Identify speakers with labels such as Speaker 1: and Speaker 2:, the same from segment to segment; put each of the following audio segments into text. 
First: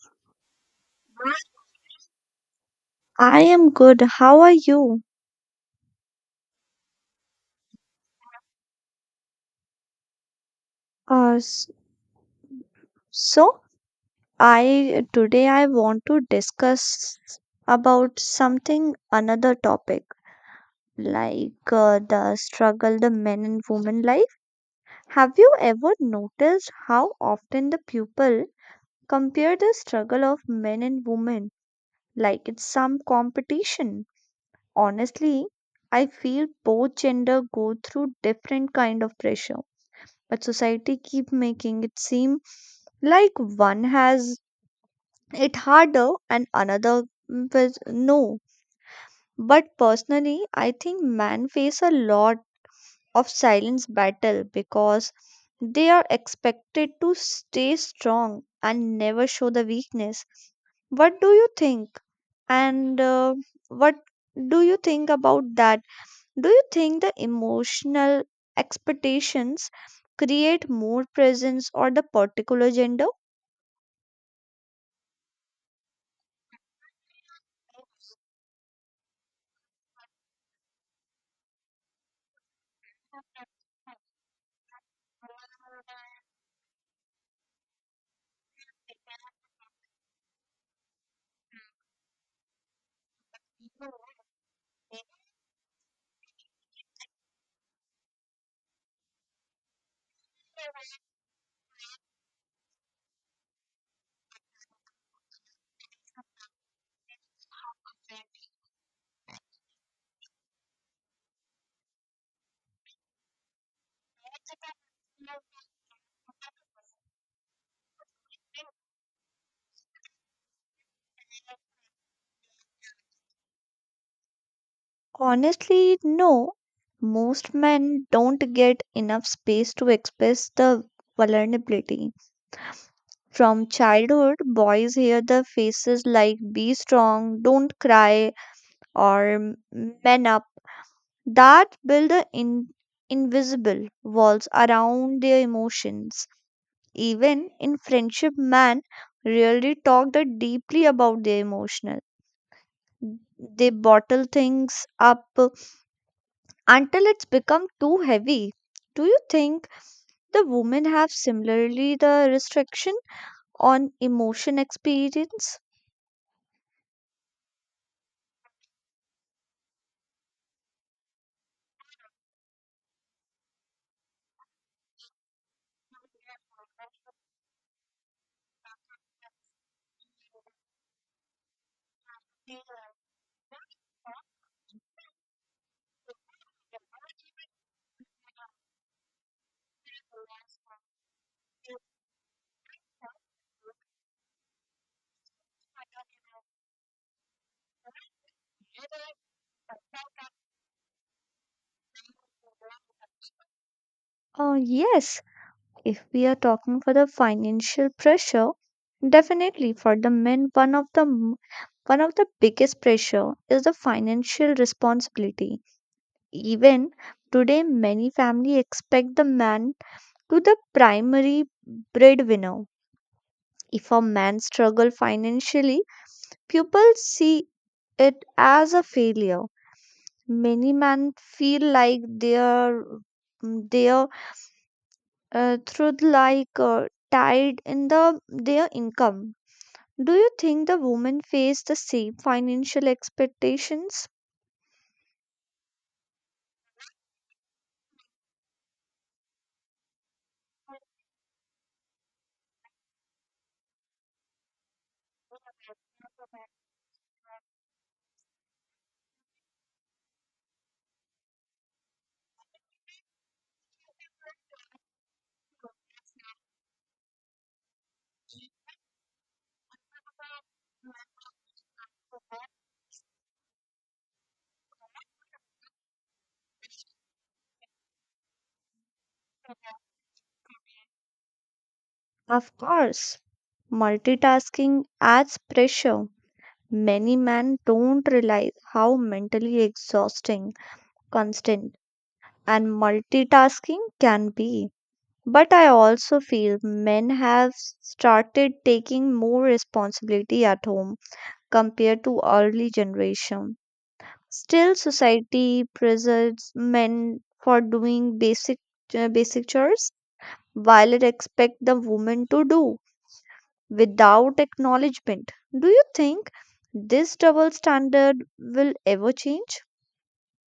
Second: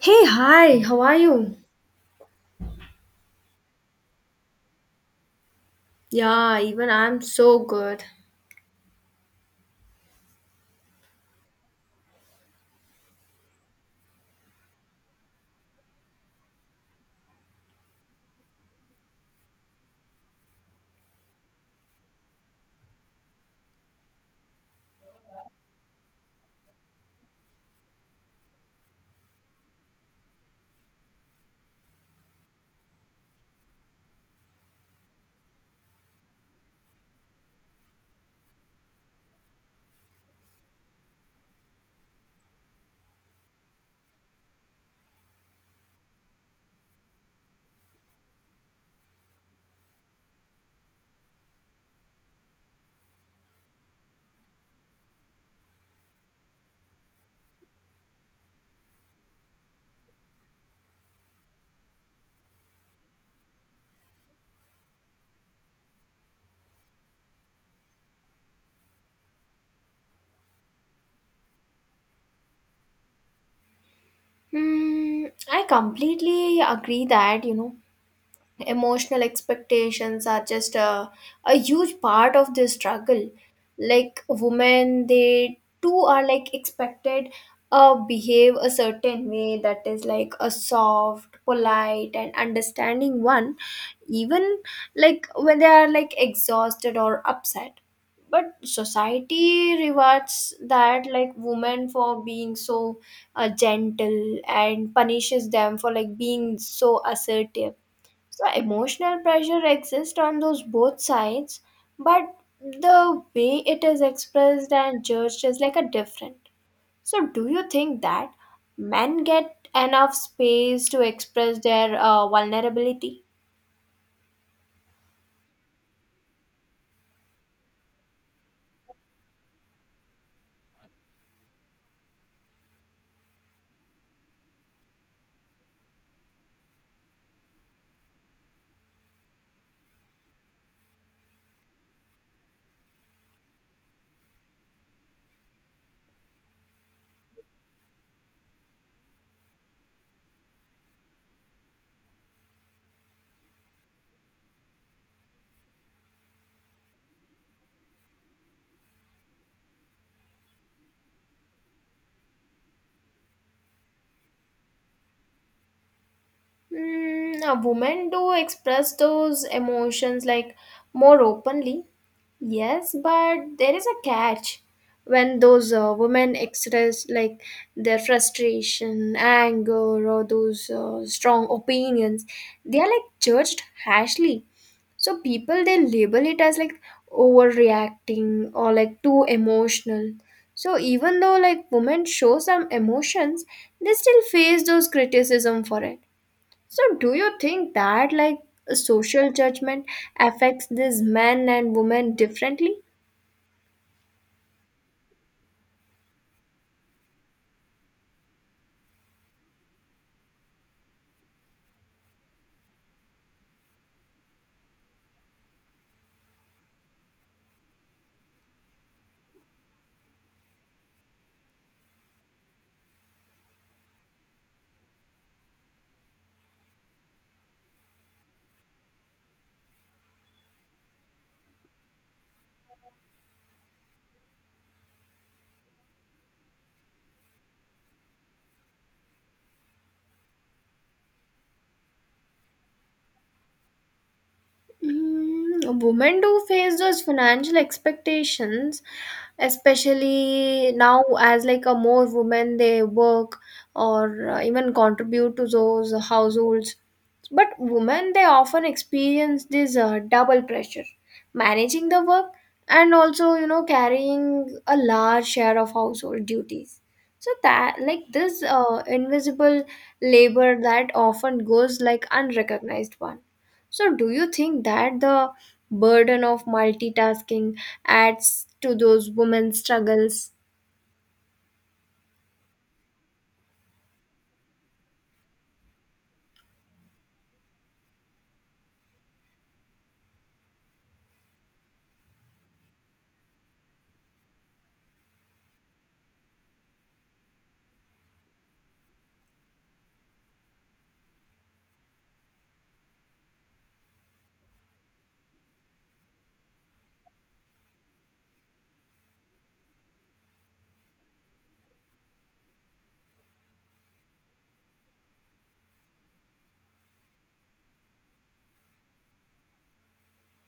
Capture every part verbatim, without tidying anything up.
Speaker 1: Hey, hi, how are you?
Speaker 2: I am good. How are you?
Speaker 1: Yeah, even I'm so good.
Speaker 2: Uh, s- so I today I want to discuss about something another topic like uh, the struggle the men and women life. Have you ever noticed how often the people compare the struggle of men and women like it's some competition? Honestly, I feel both gender go through different kind of pressure but society keep making it seem like one has it harder and another was no but personally I think men face a lot of silence battle because they are expected to stay strong and never show the weakness what do you think and uh, what do you think about that do you think the emotional expectations create more presence or the particular gender?
Speaker 1: Hmm, I completely agree that, you know, emotional expectations are just a, a huge part of this struggle. Like women, they too are like expected uh behave a certain way that is like a soft, polite and understanding one, even like when they are like exhausted or upset, but society rewards that like women for being so uh, gentle and punishes them for like being so assertive. So emotional pressure exists on those both sides, but the way it is expressed and judged is like a different. So do you think that men get enough space to express their uh, vulnerability?
Speaker 2: Honestly, no. Most men don't get enough space to express the vulnerability. From childhood, boys hear the phrases like be strong, don't cry, or "man up. That build the in- invisible walls around their emotions. Even in friendship man really talk that deeply about their emotional they bottle things up until it's become too heavy. Do you think the women have similarly the restriction on emotion experience?
Speaker 1: Mm, uh, women do express those emotions like more openly. Yes, but there is a catch. When those uh, women express like their frustration, anger, or those uh, strong opinions, they are like judged harshly. So people they label it as like overreacting or like too emotional. So even though like women show some emotions, they still face those criticism for it. So do you think that like social judgment affects these men and women differently?
Speaker 2: Uh, yes, if we are talking for the financial pressure, definitely for the men one of the m- one of the biggest pressure is the financial responsibility. Even today, many families expect the man to the primary breadwinner. If a man struggle financially, people see it as a failure. Many men feel like their their uh, truth like uh, tied in the their income. Do you think the women face the same financial expectations?
Speaker 1: Mm, women do face those financial expectations, especially now as like a more women they work or uh, even contribute to those households, but women, they often experience this uh, double pressure managing the work and also, you know, carrying a large share of household duties. So, that like this uh, invisible labor that often goes like unrecognized one. So, do you think that the burden of multitasking adds to those women's struggles?
Speaker 2: Of course, multitasking adds pressure. Many men don't realize how mentally exhausting, constant, and multitasking can be. But I also feel men have started taking more responsibility at home compared to early generation. Still, society praises men for doing basic uh, basic chores while it expects the woman to do without acknowledgement. Do you think this double standard will ever change?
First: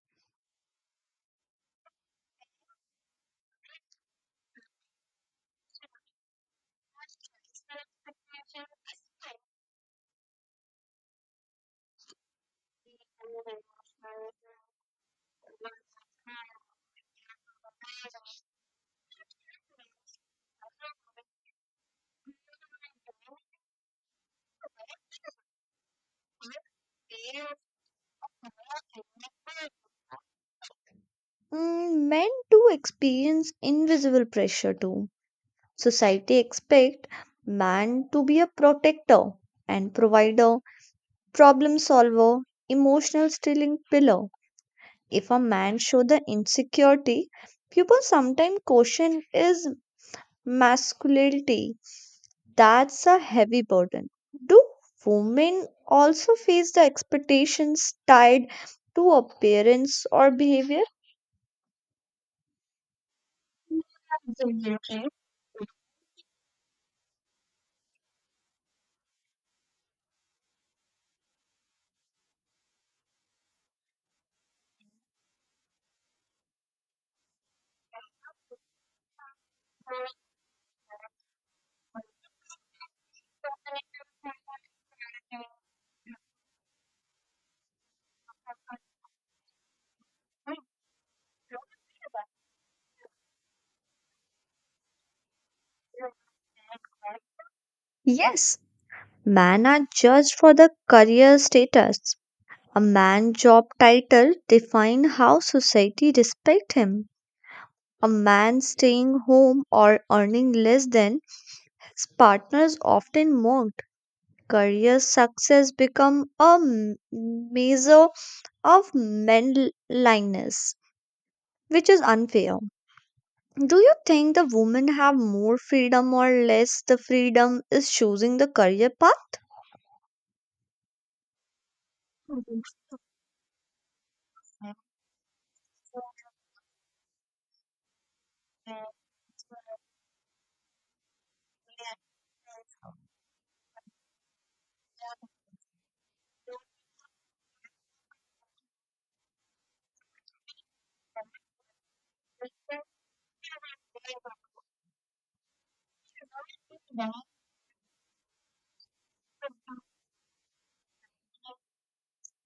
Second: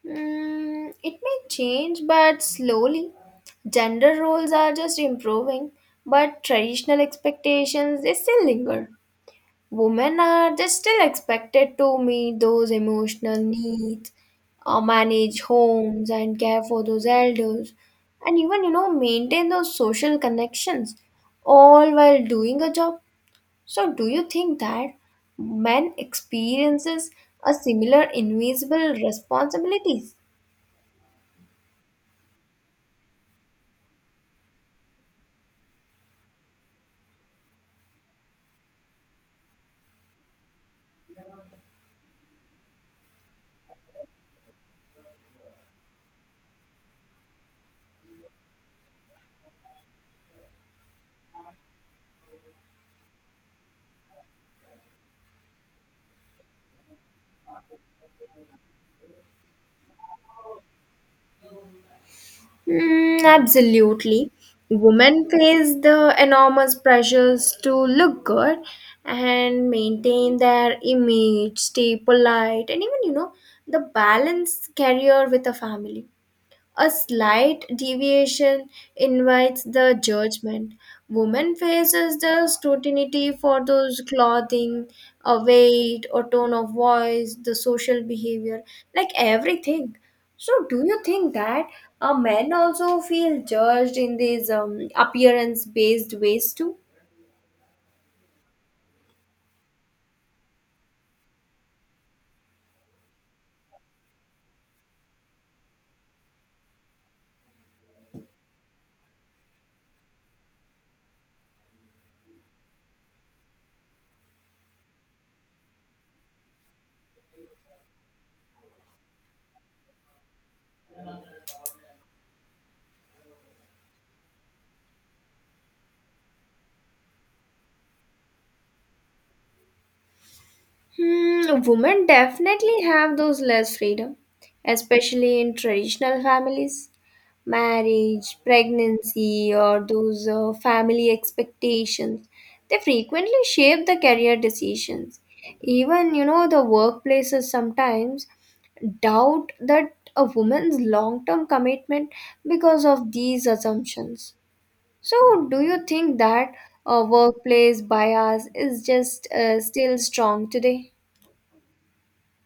Speaker 1: Mm, it may change, but slowly. Gender roles are just improving, but traditional expectations they still linger. Women are just still expected to meet those emotional needs, uh, manage homes, and care for those elders, and even you know maintain those social connections, all while doing a job. So, do you think that men experiences a similar invisible responsibilities?
Speaker 2: Mm, men do experience invisible pressure too. Society expect man to be a protector and provider, problem solver, emotional stealing pillar. If a man show the insecurity, people sometimes question is masculinity. That's a heavy burden. Do women also face the expectations tied to appearance or behavior?
Speaker 1: Mm, absolutely. Women face the enormous pressures to look good and maintain their image, stay polite, and even, you know, the balance career with a family. A slight deviation invites the judgment. Woman faces the scrutiny for those clothing, a weight, or tone of voice, the social behavior, like everything. So, do you think that uh, men also feel judged in these um, appearance-based ways too?
Speaker 2: Yes, men are judged for the career status. A man's job title defines how society respects him. A man staying home or earning less than his partners often mocked. Career success become a m- measure of manliness, which is unfair. Do you think the women have more freedom or less? The freedom is choosing the career path.
Speaker 1: Hmm, women definitely have those less freedom, especially in traditional families. Marriage, pregnancy, or those uh, family expectations, they frequently shape the career decisions. Even, you know, the workplaces sometimes doubt that a woman's long term commitment because of these assumptions. So, do you think that uh, workplace bias is just uh, still strong today?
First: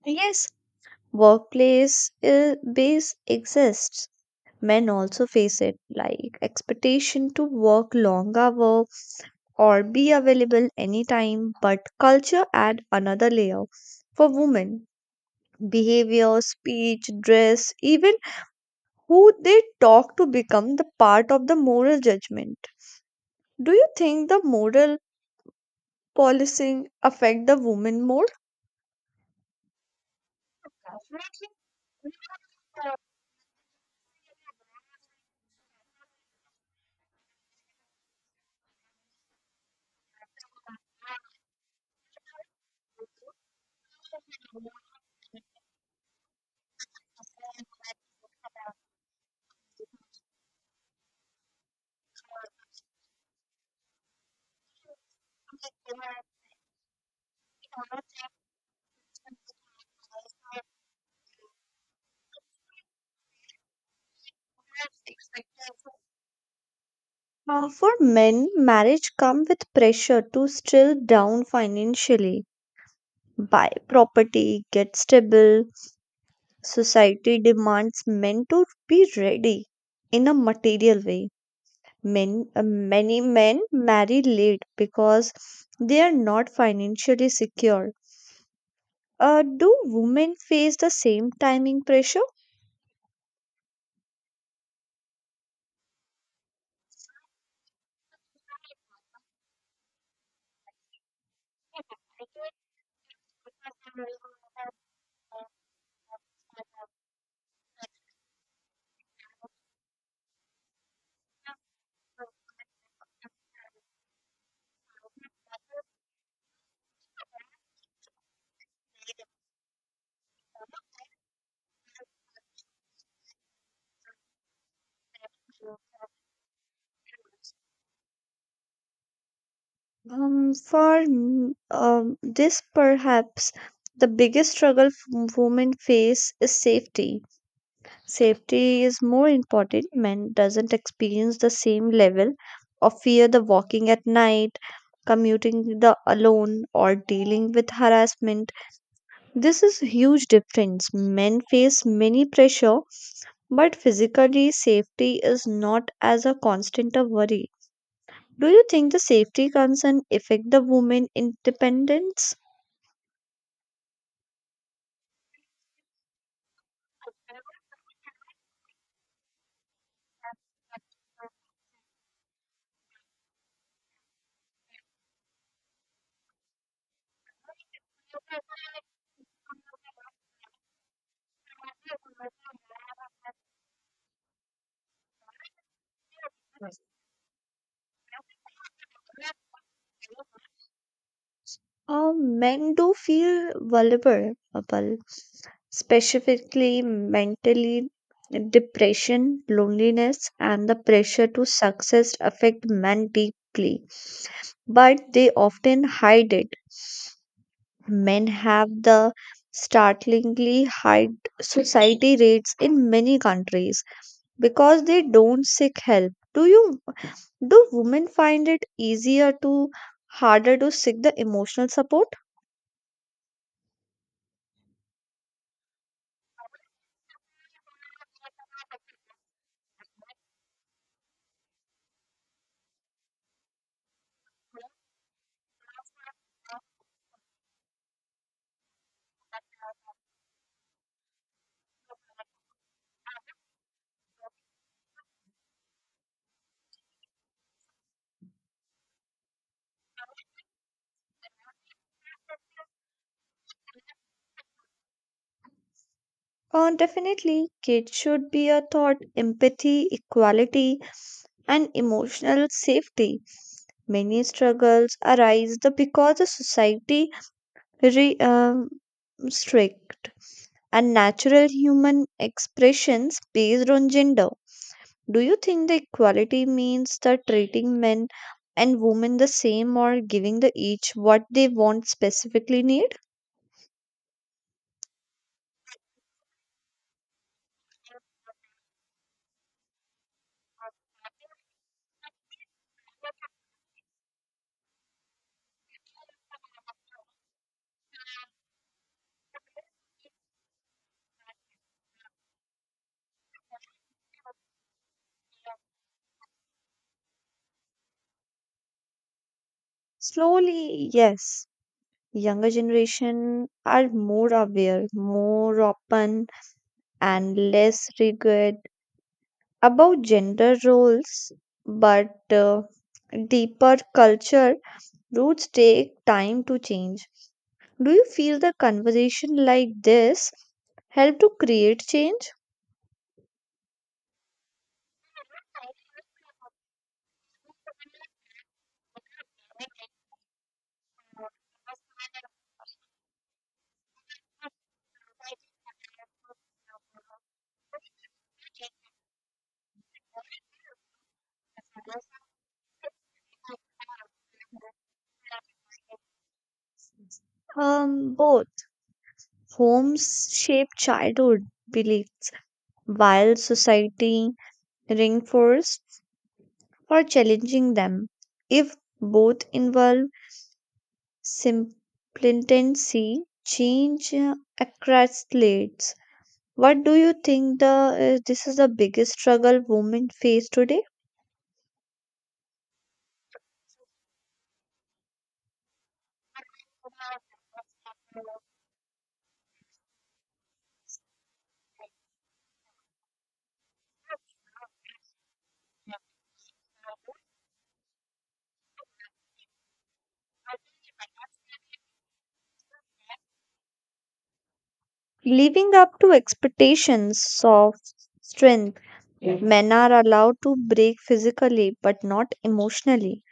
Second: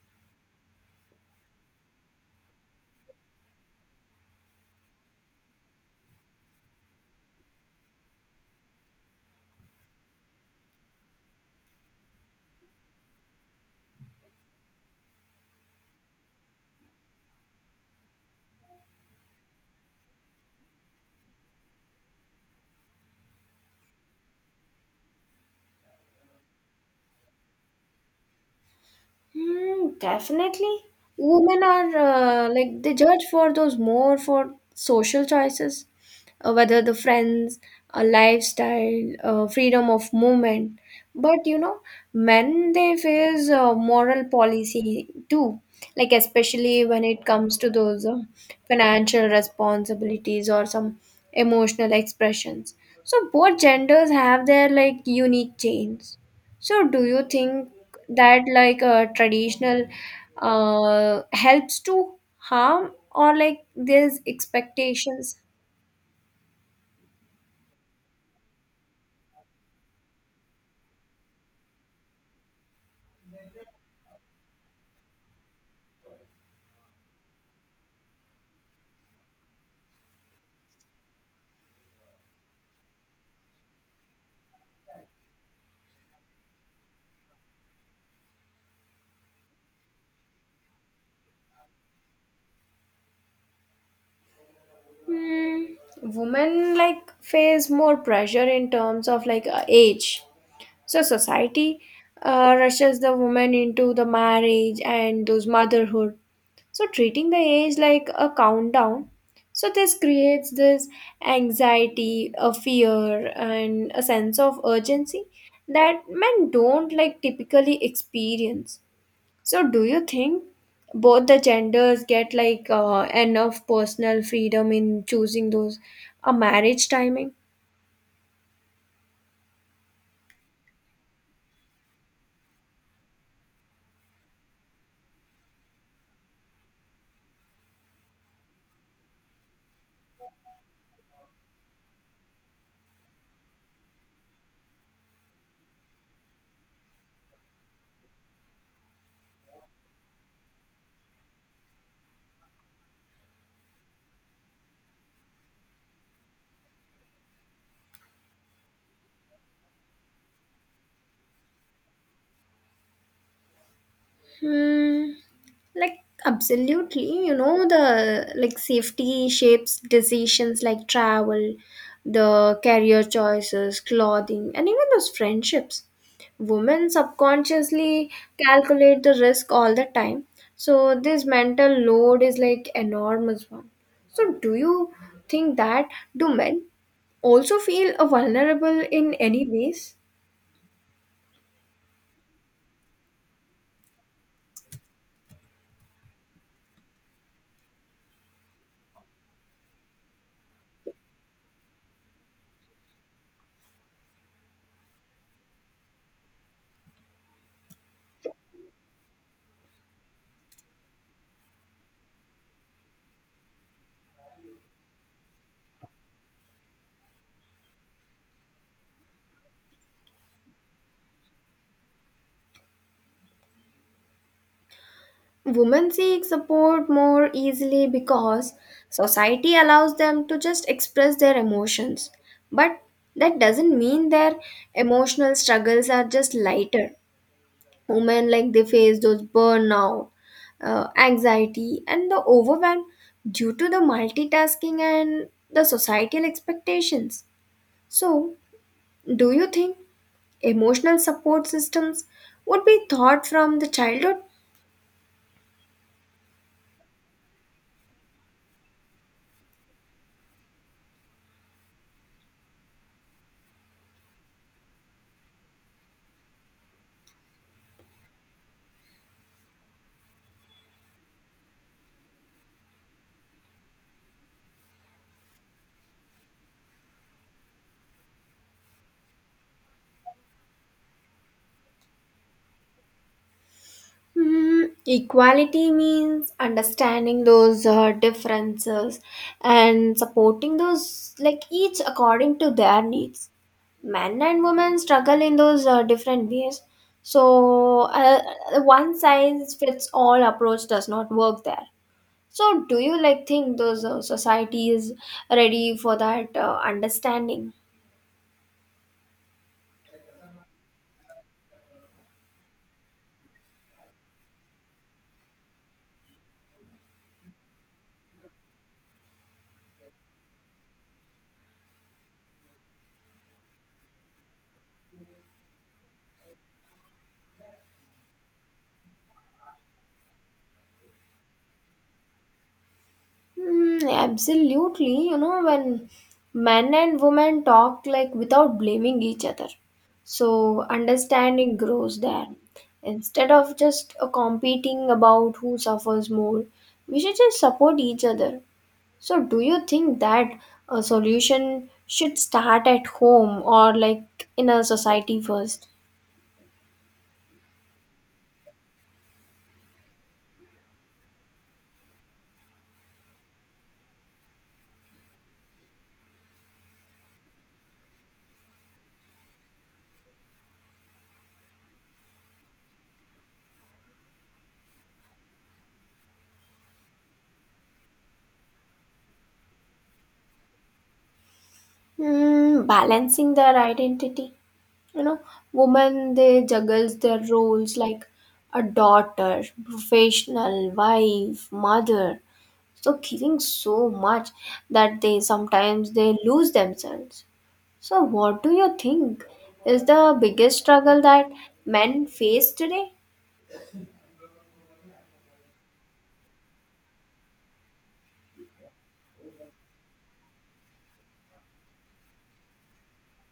Speaker 2: Yes, workplace uh, base exists. Men also face it, like expectation to work long hours or be available anytime. But culture add another layer for women. Behavior, speech, dress, even who they talk to become the part of the moral judgment. Do you think the moral policing affect the women more?
Speaker 1: Hmm, definitely. Women are uh, like they judge for those more for social choices, uh, whether the friends, a lifestyle, uh, freedom of movement. But you know, men they face uh, moral policy too, like especially when it comes to those uh, financial responsibilities or some emotional expressions. So both genders have their like unique chains. So, do you think that like a traditional uh, helps to harm or like there's expectations?
Speaker 2: Uh, for men, marriage come with pressure to still down financially, buy property, get stable. Society demands men to be ready in a material way. Men, uh, many men marry late because they are not financially secure. Uh, do women face the same timing pressure?
Speaker 1: Hmm. Women like face more pressure in terms of like uh, age. So society uh, rushes the woman into the marriage and those motherhood, so treating the age like a countdown. So this creates this anxiety, a fear and a sense of urgency that men don't like typically experience. So do you think both the genders get like uh, enough personal freedom in choosing those a marriage timing?
Speaker 2: Um, for m- um, this, perhaps the biggest struggle f- women face is safety. Safety is more important. Men doesn't experience the same level of fear the walking at night, commuting the alone, or dealing with harassment. This is huge difference. Men face many pressure, but physically safety is not as a constant a worry. Do you think the safety concern affect the women independence?
Speaker 1: Hmm, like absolutely, you know the like safety shapes decisions like travel, the career choices, clothing, and even those friendships. Women subconsciously calculate the risk all the time, so this mental load is like enormous one. So do you think that do men also feel uh, vulnerable in any ways?
Speaker 2: Uh, men do feel vulnerable, specifically mentally depression, loneliness, and the pressure to success affect men deeply, but they often hide it. Men have the startlingly high suicide rates in many countries because they don't seek help. Do you Do women find it easier to harder to seek the emotional support?
Speaker 1: Women seek support more easily because society allows them to just express their emotions. But that doesn't mean their emotional struggles are just lighter. Women like they face those burnout, uh, anxiety, and the overwhelm due to the multitasking and the societal expectations. So, do you think emotional support systems would be taught from the childhood?
Speaker 2: Uh, definitely, kids should be a taught empathy, equality, and emotional safety. Many struggles arise the because the society re, um, strict and natural human expressions based on gender. Do you think the equality means the treating men and women the same or giving the each what they want specifically need?
Speaker 1: Mm, equality means understanding those uh, differences and supporting those, like each according to their needs. Men and women struggle in those uh, different ways. So, uh, uh, one size fits all approach does not work there. So, do you like think those uh, society is ready for that uh, understanding?
Speaker 2: Slowly, yes. Younger generation are more aware, more open, and less rigid about gender roles, but uh, deeper culture roots take time to change. Do you feel the conversation like this help to create change?
Speaker 1: Hmm. Absolutely. You know, when men and women talk like without blaming each other, so understanding grows there. Instead of just uh, competing about who suffers more, we should just support each other. So, do you think that a solution should start at home or like in a society first?
Speaker 2: Um, both homes shape childhood belief, while society reinforce for challenging them. If both involve simultaneity, change uh, accelerates. What do you think the uh, this is the biggest struggle women face today?
Speaker 1: Hmm. Balancing their identity. you know women they juggles their roles like a daughter, professional, wife, mother, so giving so much that they sometimes they lose themselves. So what do you think is the biggest struggle that men face today?
Speaker 2: Living up to expectations of strength. Yeah. Men are allowed to break physically but not emotionally.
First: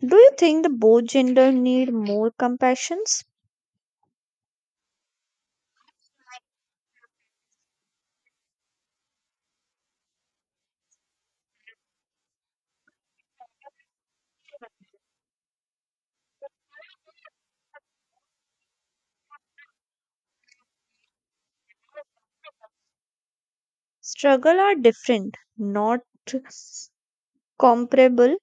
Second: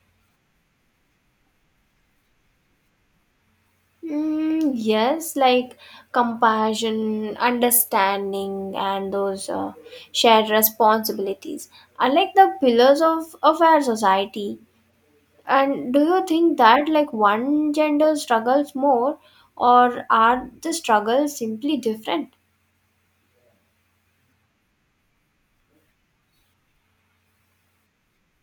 Speaker 2: Do you think the both gender need more compassions?
Speaker 1: Mm, yes, like compassion, understanding and those uh, shared responsibilities are like the pillars of of our society. And do you think that like one gender struggles more, or are the struggles simply different?
Speaker 2: Struggle are different, not comparable.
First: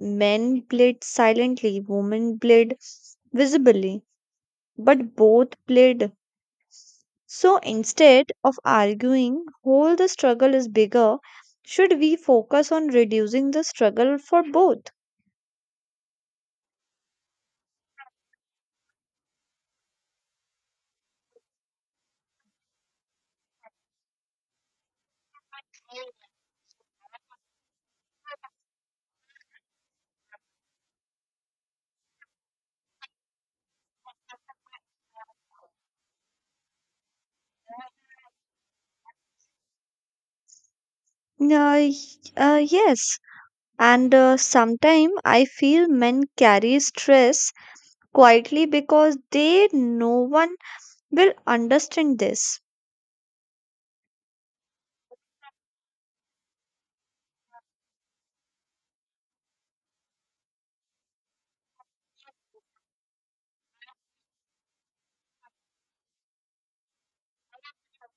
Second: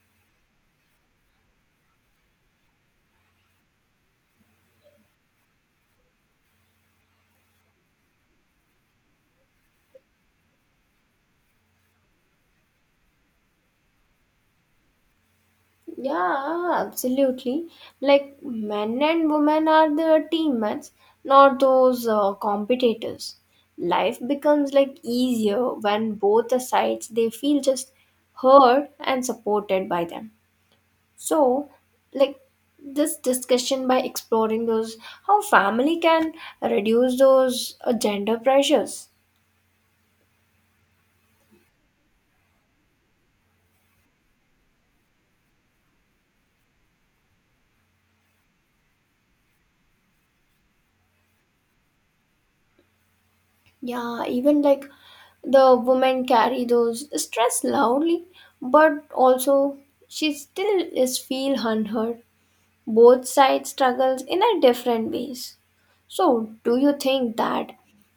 Speaker 2: Men played silently, women played visibly, but both played. So instead of arguing, whole the struggle is bigger, should we focus on reducing the struggle for both?
Speaker 1: Yeah, absolutely. Like men and women are the teammates, not those uh, competitors. Life becomes like easier when both the sides they feel just heard and supported by them. So, like this discussion by exploring those how family can reduce those uh, gender pressures.
Speaker 2: Uh, y- uh, yes. And uh, sometimes I feel men carry stress quietly because they no one will understand this.
Speaker 1: Yeah, even like the women carry those stress loudly, but also she still is feel unheard. Both sides struggles in a different ways. So, do you think that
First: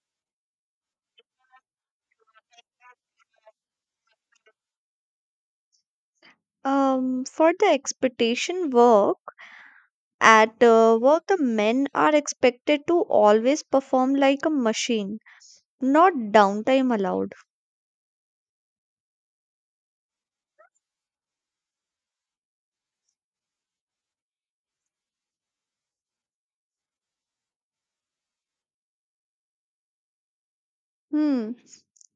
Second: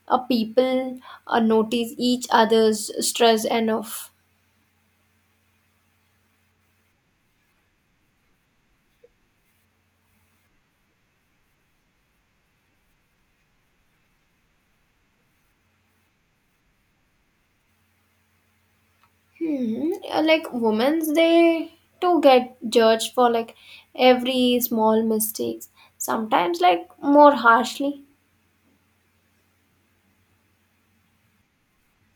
Speaker 1: a people uh, notice each other's stress enough?
Speaker 2: Um, for the expectation work, at uh, work, the men are expected to always perform like a machine, not downtime allowed.
Speaker 1: Hmm. uh, Like women's, they too get judged for like every small mistakes. Sometimes like more harshly.
Speaker 2: Hmm.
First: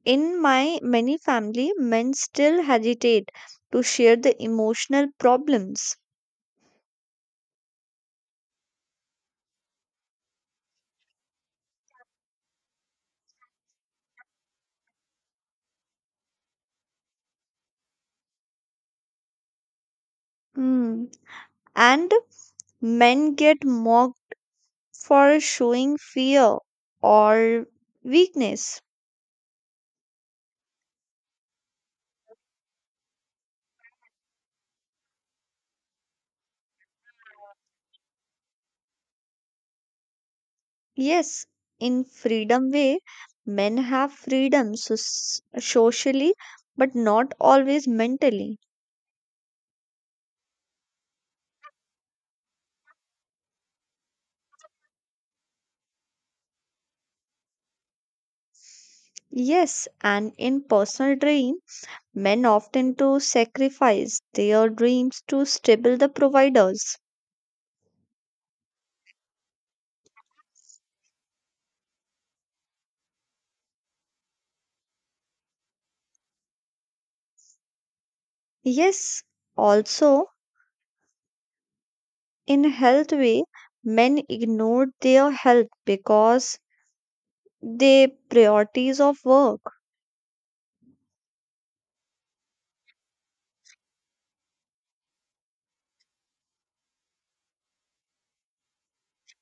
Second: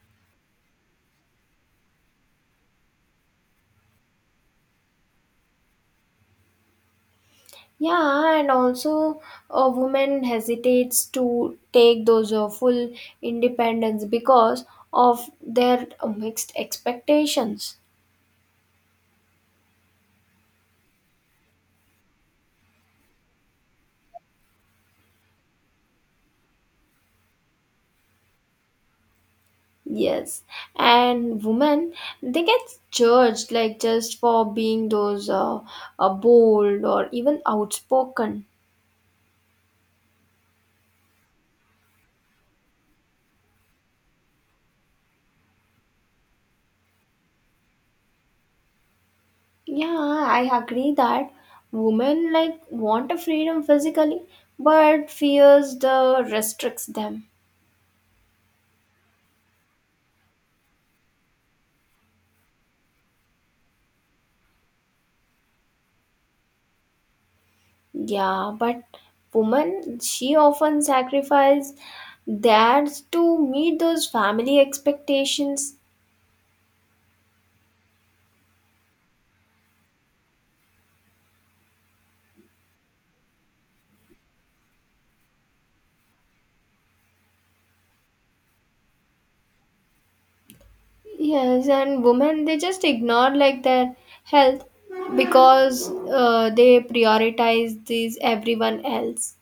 Speaker 2: In my many family, men still hesitate to share the emotional problems.
Speaker 1: Yeah, and also a woman hesitates to take those uh, full independence because of their mixed expectations.
Speaker 2: Hmm. And men get mocked for showing fear or weakness.
Speaker 1: Yes, and women they get judged like just for being those uh, uh, bold or even outspoken.
Speaker 2: Yes, in freedom way, men have freedom so- socially, but not always mentally.
Speaker 1: Yeah, I agree that women like want a freedom physically, but fears the restricts them.
Speaker 2: Yes, and in personal dream, men often to sacrifice their dreams to stable the providers.
Speaker 1: Yeah, but women, she often sacrifice theirs to meet those family expectations.
Speaker 2: Yes, also in health way, men ignored their health because they priorities of work.
Speaker 1: Yes, and women, they just ignore like their health because uh, they prioritize these everyone else.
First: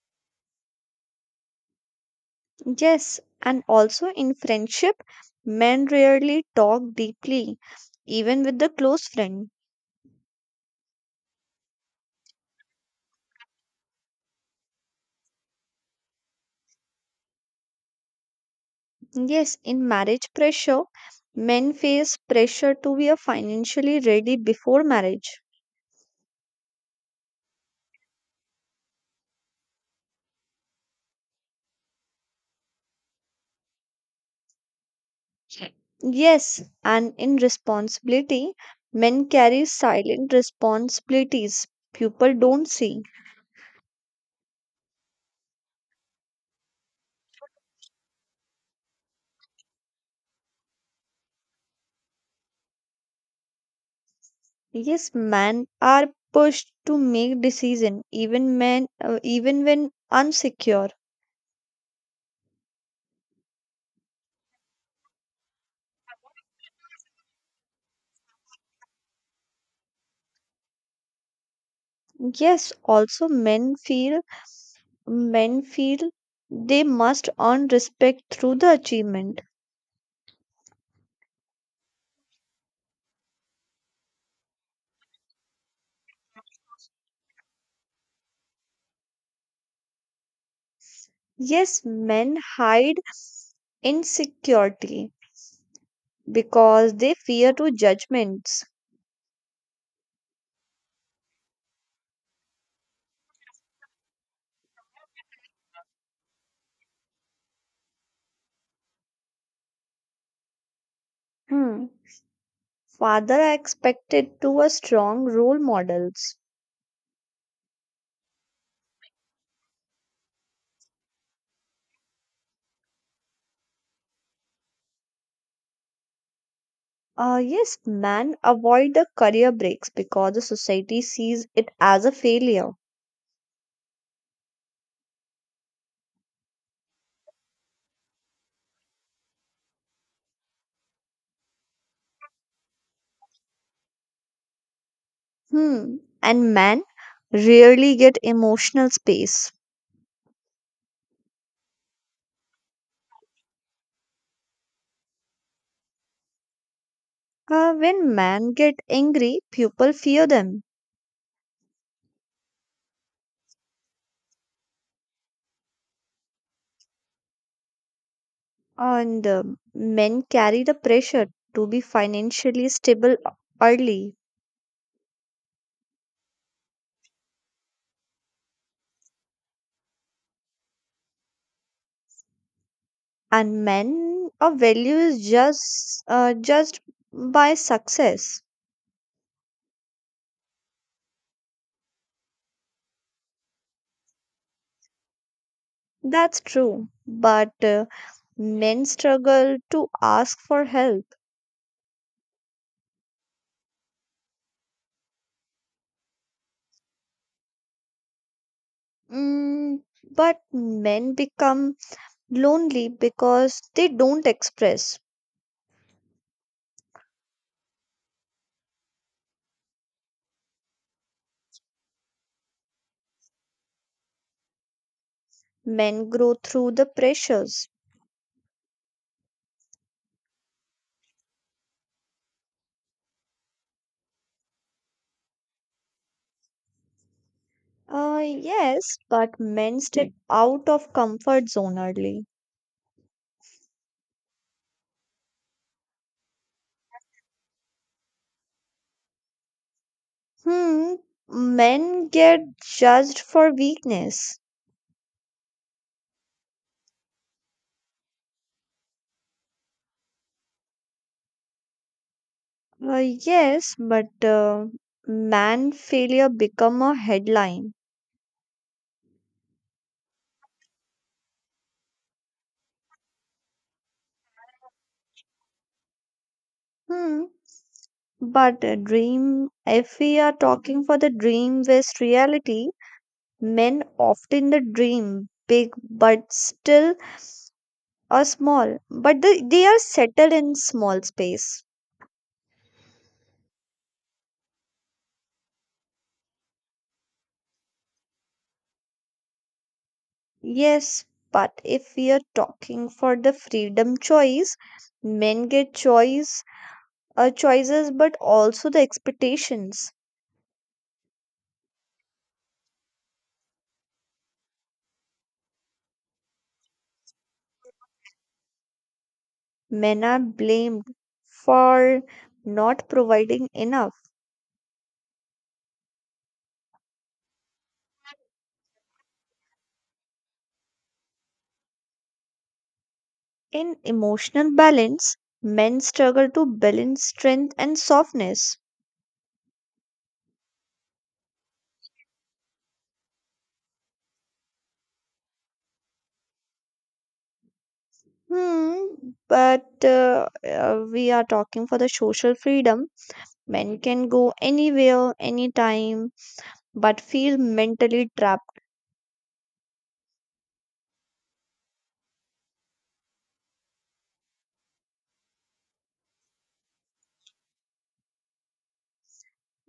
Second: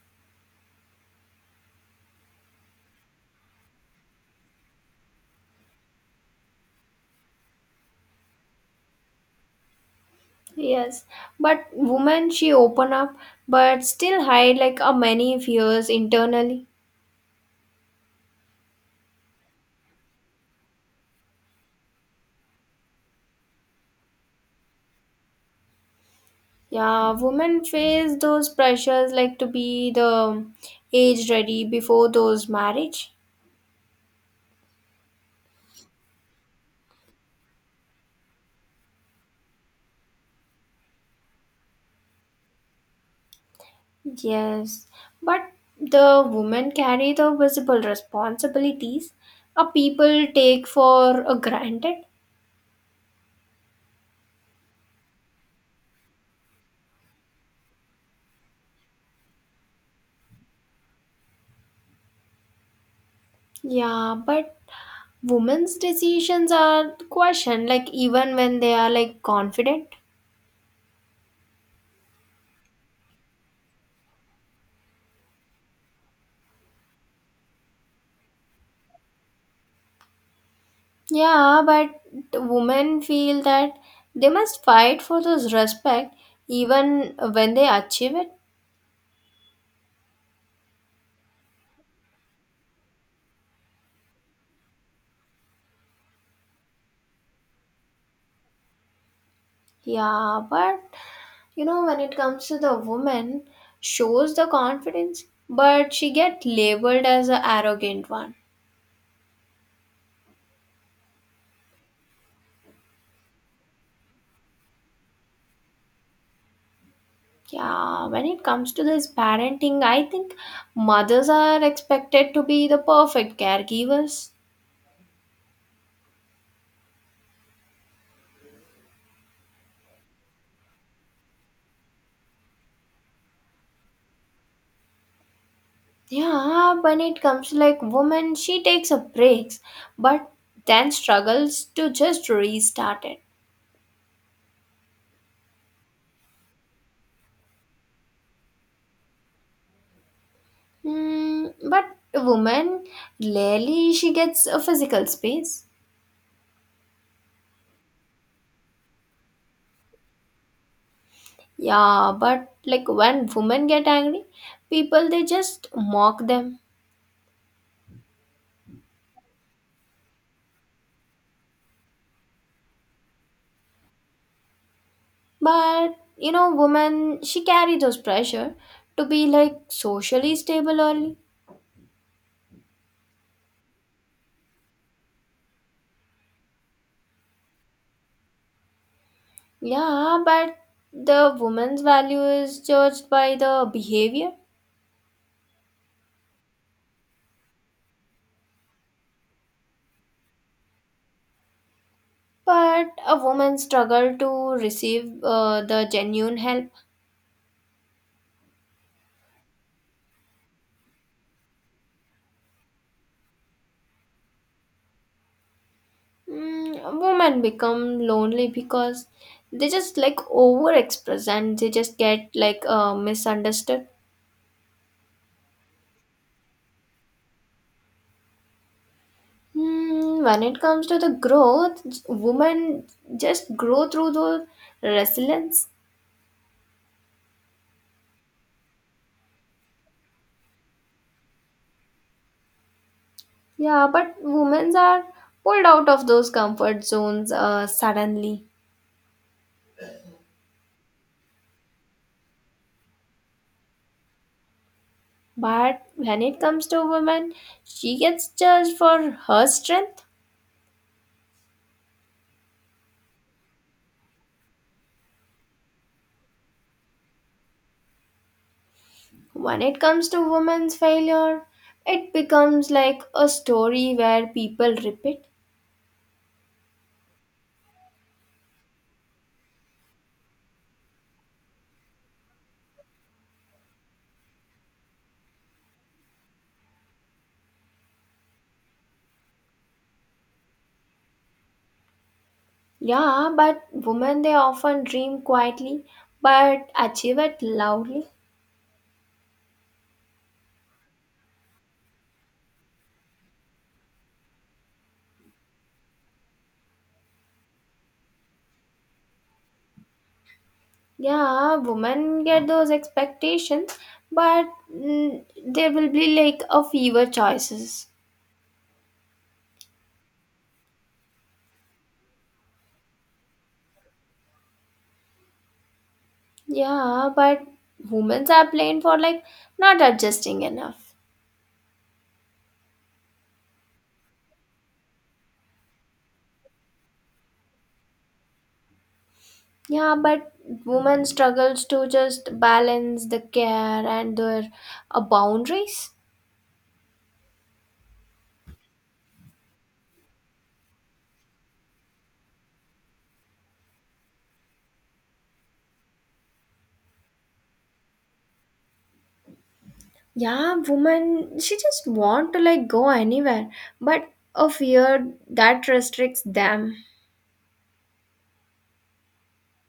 Speaker 2: Yes, and also in friendship, men rarely talk deeply, even with the close friend.
Speaker 1: Yes, but women, she open up, but still hide like a many fears internally.
Speaker 2: Yes, in marriage pressure, men face pressure to be a financially ready before marriage.
Speaker 1: Yeah, women face those pressures like to be the age ready before those marriage.
Speaker 2: Yes, and in responsibility, men carry silent responsibilities people don't see.
Speaker 1: Yes, but the women carry the visible responsibilities a people take for a granted.
Speaker 2: Yes, men are pushed to make decision even men uh, even when unsecure.
Speaker 1: Yeah, but women's decisions are questioned, like even when they are like confident.
Speaker 2: Yes, also men feel men feel they must earn respect through the achievement.
Speaker 1: Yeah, but women feel that they must fight for this respect even when they achieve it.
Speaker 2: Yes, men hide insecurity because they fear to judgments.
Speaker 1: Yeah, but you know, when it comes to the woman, shows the confidence, but she get labeled as a arrogant one.
Speaker 2: Hmm. Father are expected to a strong role models.
Speaker 1: Yeah, when it comes to this parenting, I think mothers are expected to be the perfect caregivers.
Speaker 2: Uh, yes, men avoid the career breaks because the society sees it as a failure.
Speaker 1: Yeah, when it comes to like woman, she takes a breaks, but then struggles to just restart it.
Speaker 2: Hmm. And men rarely get emotional space.
Speaker 1: Hmm, but woman, rarely she gets a physical space.
Speaker 2: Uh, when men get angry, people fear them.
Speaker 1: Yeah, but like when women get angry, people they just mock them.
Speaker 2: And um men carry the pressure to be financially stable early.
Speaker 1: But you know, woman she carry those pressure to be like socially stable early.
Speaker 2: And men, a value is just uh, judged by success.
Speaker 1: Yeah, but the woman's value is judged by the behavior.
Speaker 2: That's true, but uh, men struggle to ask for help.
Speaker 1: But a woman struggle to receive uh, the genuine help.
Speaker 2: Mm, but men become lonely because they don't express.
Speaker 1: Mm, women become lonely because they just like overexpress and they just get like uh, misunderstood.
Speaker 2: Men grow through the pressures.
Speaker 1: Hmm, when it comes to the growth, j- women just grow through those resilience.
Speaker 2: Uh, yes, but men step out of comfort zone early.
Speaker 1: Yeah, but women are pulled out of those comfort zones uh, suddenly.
Speaker 2: Hmm, men get judged for weakness.
Speaker 1: But when it comes to women, she gets judged for her strength.
Speaker 2: Uh, yes, but uh, man failure become a headline.
Speaker 1: When it comes to women's failure, it becomes like a story where people repeat.
Speaker 2: Hmm. But the dream, if we are talking for the dream versus reality, men often the dream big but still are small, but the, they are settled in small space.
Speaker 1: Yeah, but women they often dream quietly but achieve it loudly.
Speaker 2: Yes, but if we are talking for the freedom choice, men get choice uh, choices but also the expectations.
Speaker 1: Yeah, women get those expectations, but mm, there will be like a fewer choices.
Speaker 2: Men are blamed for not providing enough.
Speaker 1: Yeah, but women are blamed for like not adjusting enough.
Speaker 2: In emotional balance, men struggle to balance strength and softness.
Speaker 1: Yeah, but women struggles to just balance the care and their uh, boundaries.
Speaker 2: Hmm, but uh, uh, we are talking for the social freedom. Men can go anywhere, anytime, but feel mentally trapped.
Speaker 1: Yeah, woman, she just want to like go anywhere, but a fear that restricts them.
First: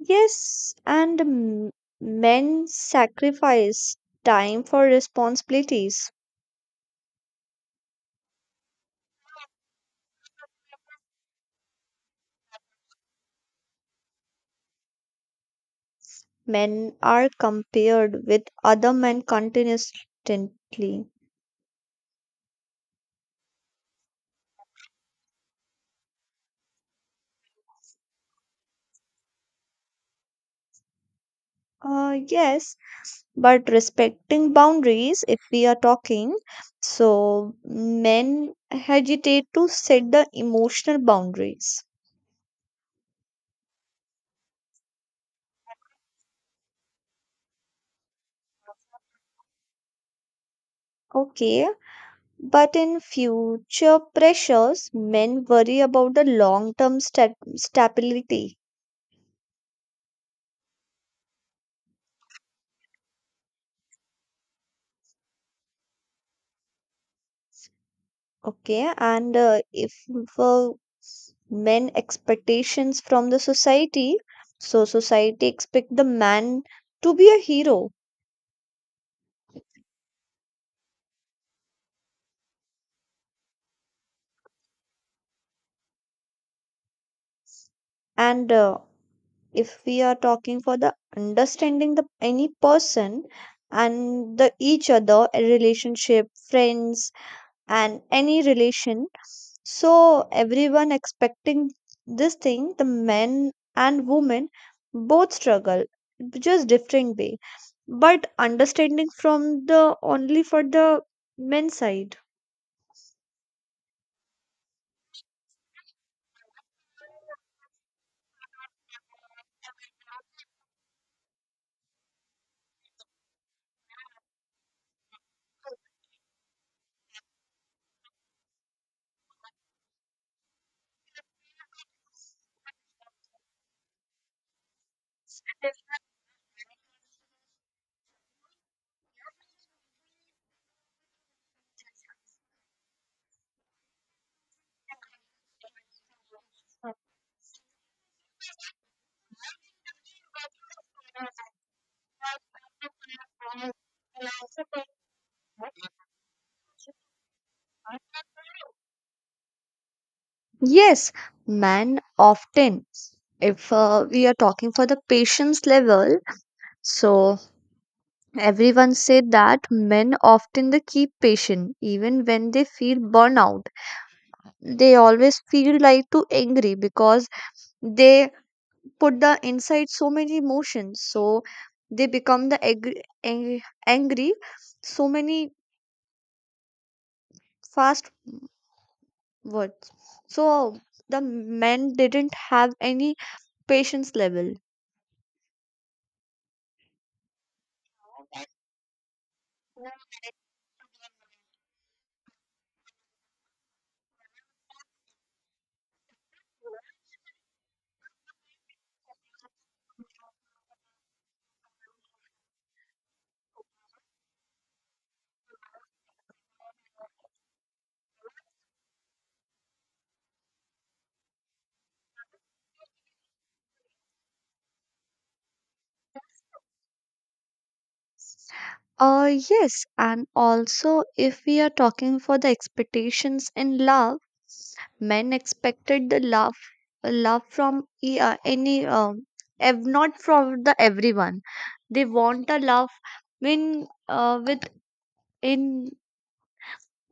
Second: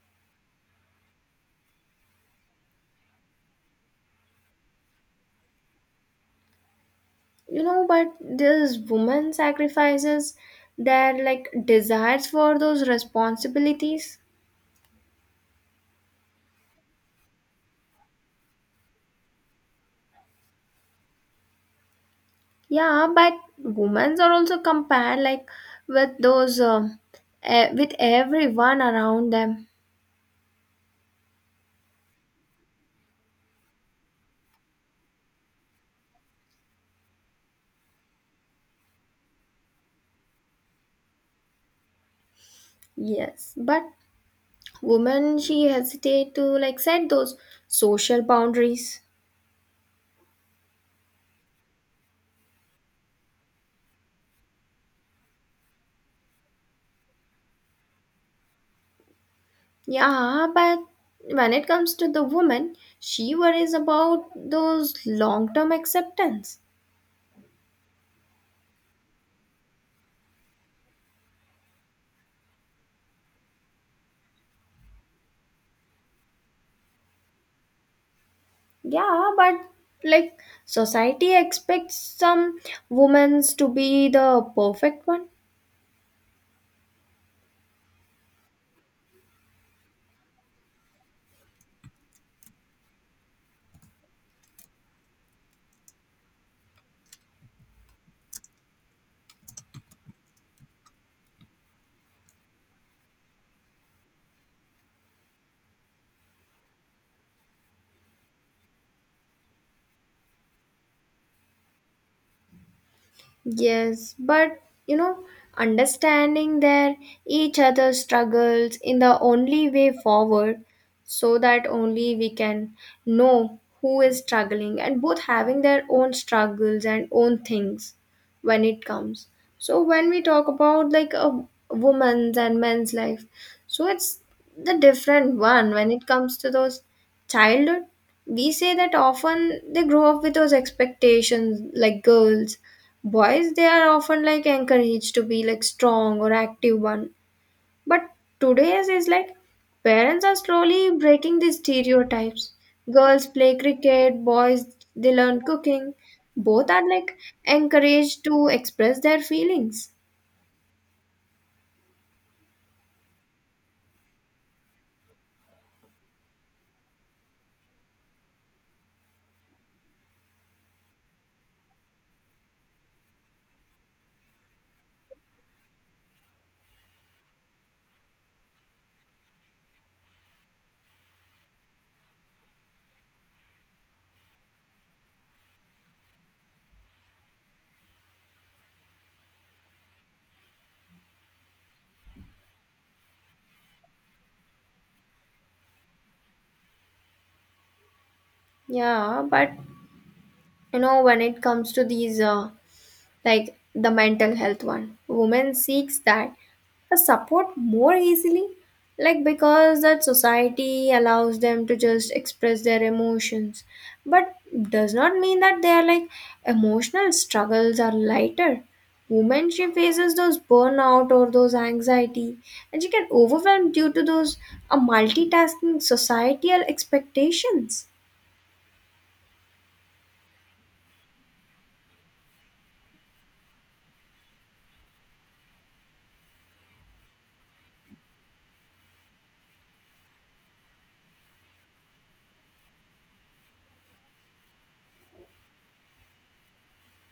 Speaker 2: Yes, and m- men sacrifice time for responsibilities.
Speaker 1: you know but these women sacrifices their like desires for those responsibilities.
Speaker 2: Men are compared with other men continuously.
Speaker 1: Yeah, but women are also compared like with those uh, eh, with everyone around them.
Speaker 2: Uh, yes, but respecting boundaries if we are talking, so men hesitate to set the emotional boundaries.
Speaker 1: Yes, but women she hesitate to like set those social boundaries.
Speaker 2: Okay, but in future pressures men worry about the long term stab- stability.
Speaker 1: Yeah, but when it comes to the woman, she worries about those long term acceptance.
Speaker 2: Okay, and uh, if uh, men expectations from the society, so society expect the man to be a hero.
Speaker 1: Yeah, but like society expects some women to be the perfect one.
Speaker 2: And uh, if we are talking for the understanding the any person and the each other a relationship friends and any relation, so everyone expecting this thing the men and women both struggle just different way, but understanding from the only for the men side.
Speaker 1: Yes, but you know, understanding their each other's struggles in the only way forward, so that only we can know who is struggling and both having their own struggles and own things when it comes. So when we talk about like a woman's and men's life, so it's the different one when it comes to those childhood. We say that often they grow up with those expectations like girls boys they are often like encouraged to be like strong or active one, but today's is like parents are slowly breaking these stereotypes. Girls play cricket, boys they learn cooking, both are like encouraged to express their feelings.
Speaker 2: Yes, man often, if uh, we are talking for the patience level, so everyone said that men often they keep patient even when they feel burnout. They always feel like too angry because they put the inside so many emotions. So they become the angry, angry, angry so many fast words. So the men didn't have any patience level.
Speaker 1: Yeah, but you know when it comes to these uh, like the mental health one. Women seeks that the support more easily, like because that society allows them to just express their emotions, but does not mean that they are like emotional struggles are lighter. Women she faces those burnout or those anxiety, and she can overwhelm due to those a multitasking societal expectations.
Speaker 2: Uh, yes, and also if we are talking for the expectations in love, men expected the love, love from e- uh, any, um, ev- not from the everyone. They want a love when uh, with in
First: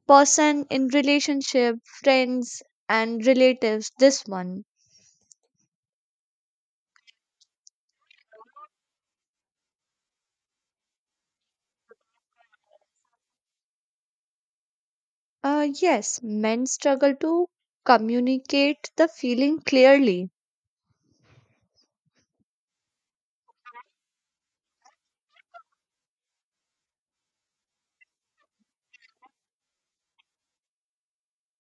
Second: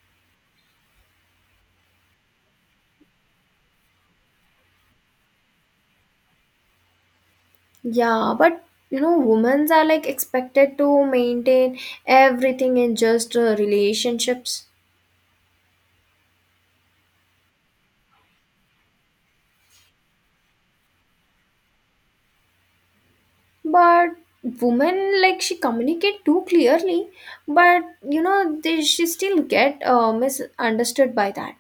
Speaker 2: person, in relationship, friends, and relatives. This one,
Speaker 1: Yeah, but you know, women are like expected to maintain everything in just uh, relationships.
Speaker 2: uh, yes, men struggle to communicate the feeling clearly.
Speaker 1: But women like she communicate too clearly, but you know, they she still get uh, misunderstood by that.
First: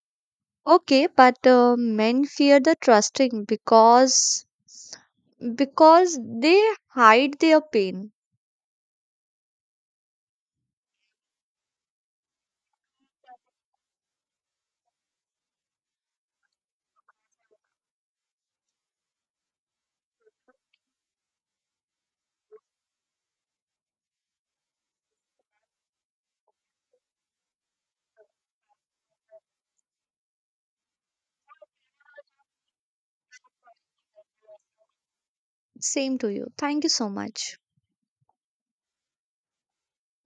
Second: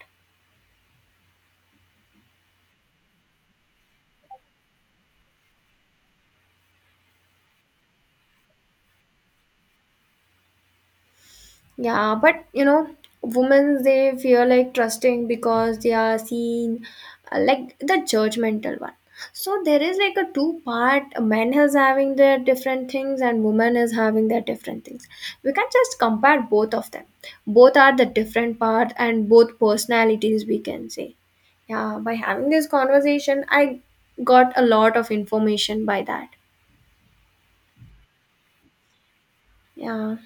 Speaker 2: Okay, but uh, men fear the trusting because because they hide their pain.
Speaker 1: Yeah, but you know, women they feel like trusting because they are seen uh, like the judgmental one. So there is like a two part men is having their different things and women is having their different things. We can not just compare both of them. Both are the different part and both personalities we can say. Yeah, by having this conversation I got a lot of information by
Speaker 2: Same
Speaker 1: that.
Speaker 2: to you. Thank you so much.
Speaker 1: Yeah,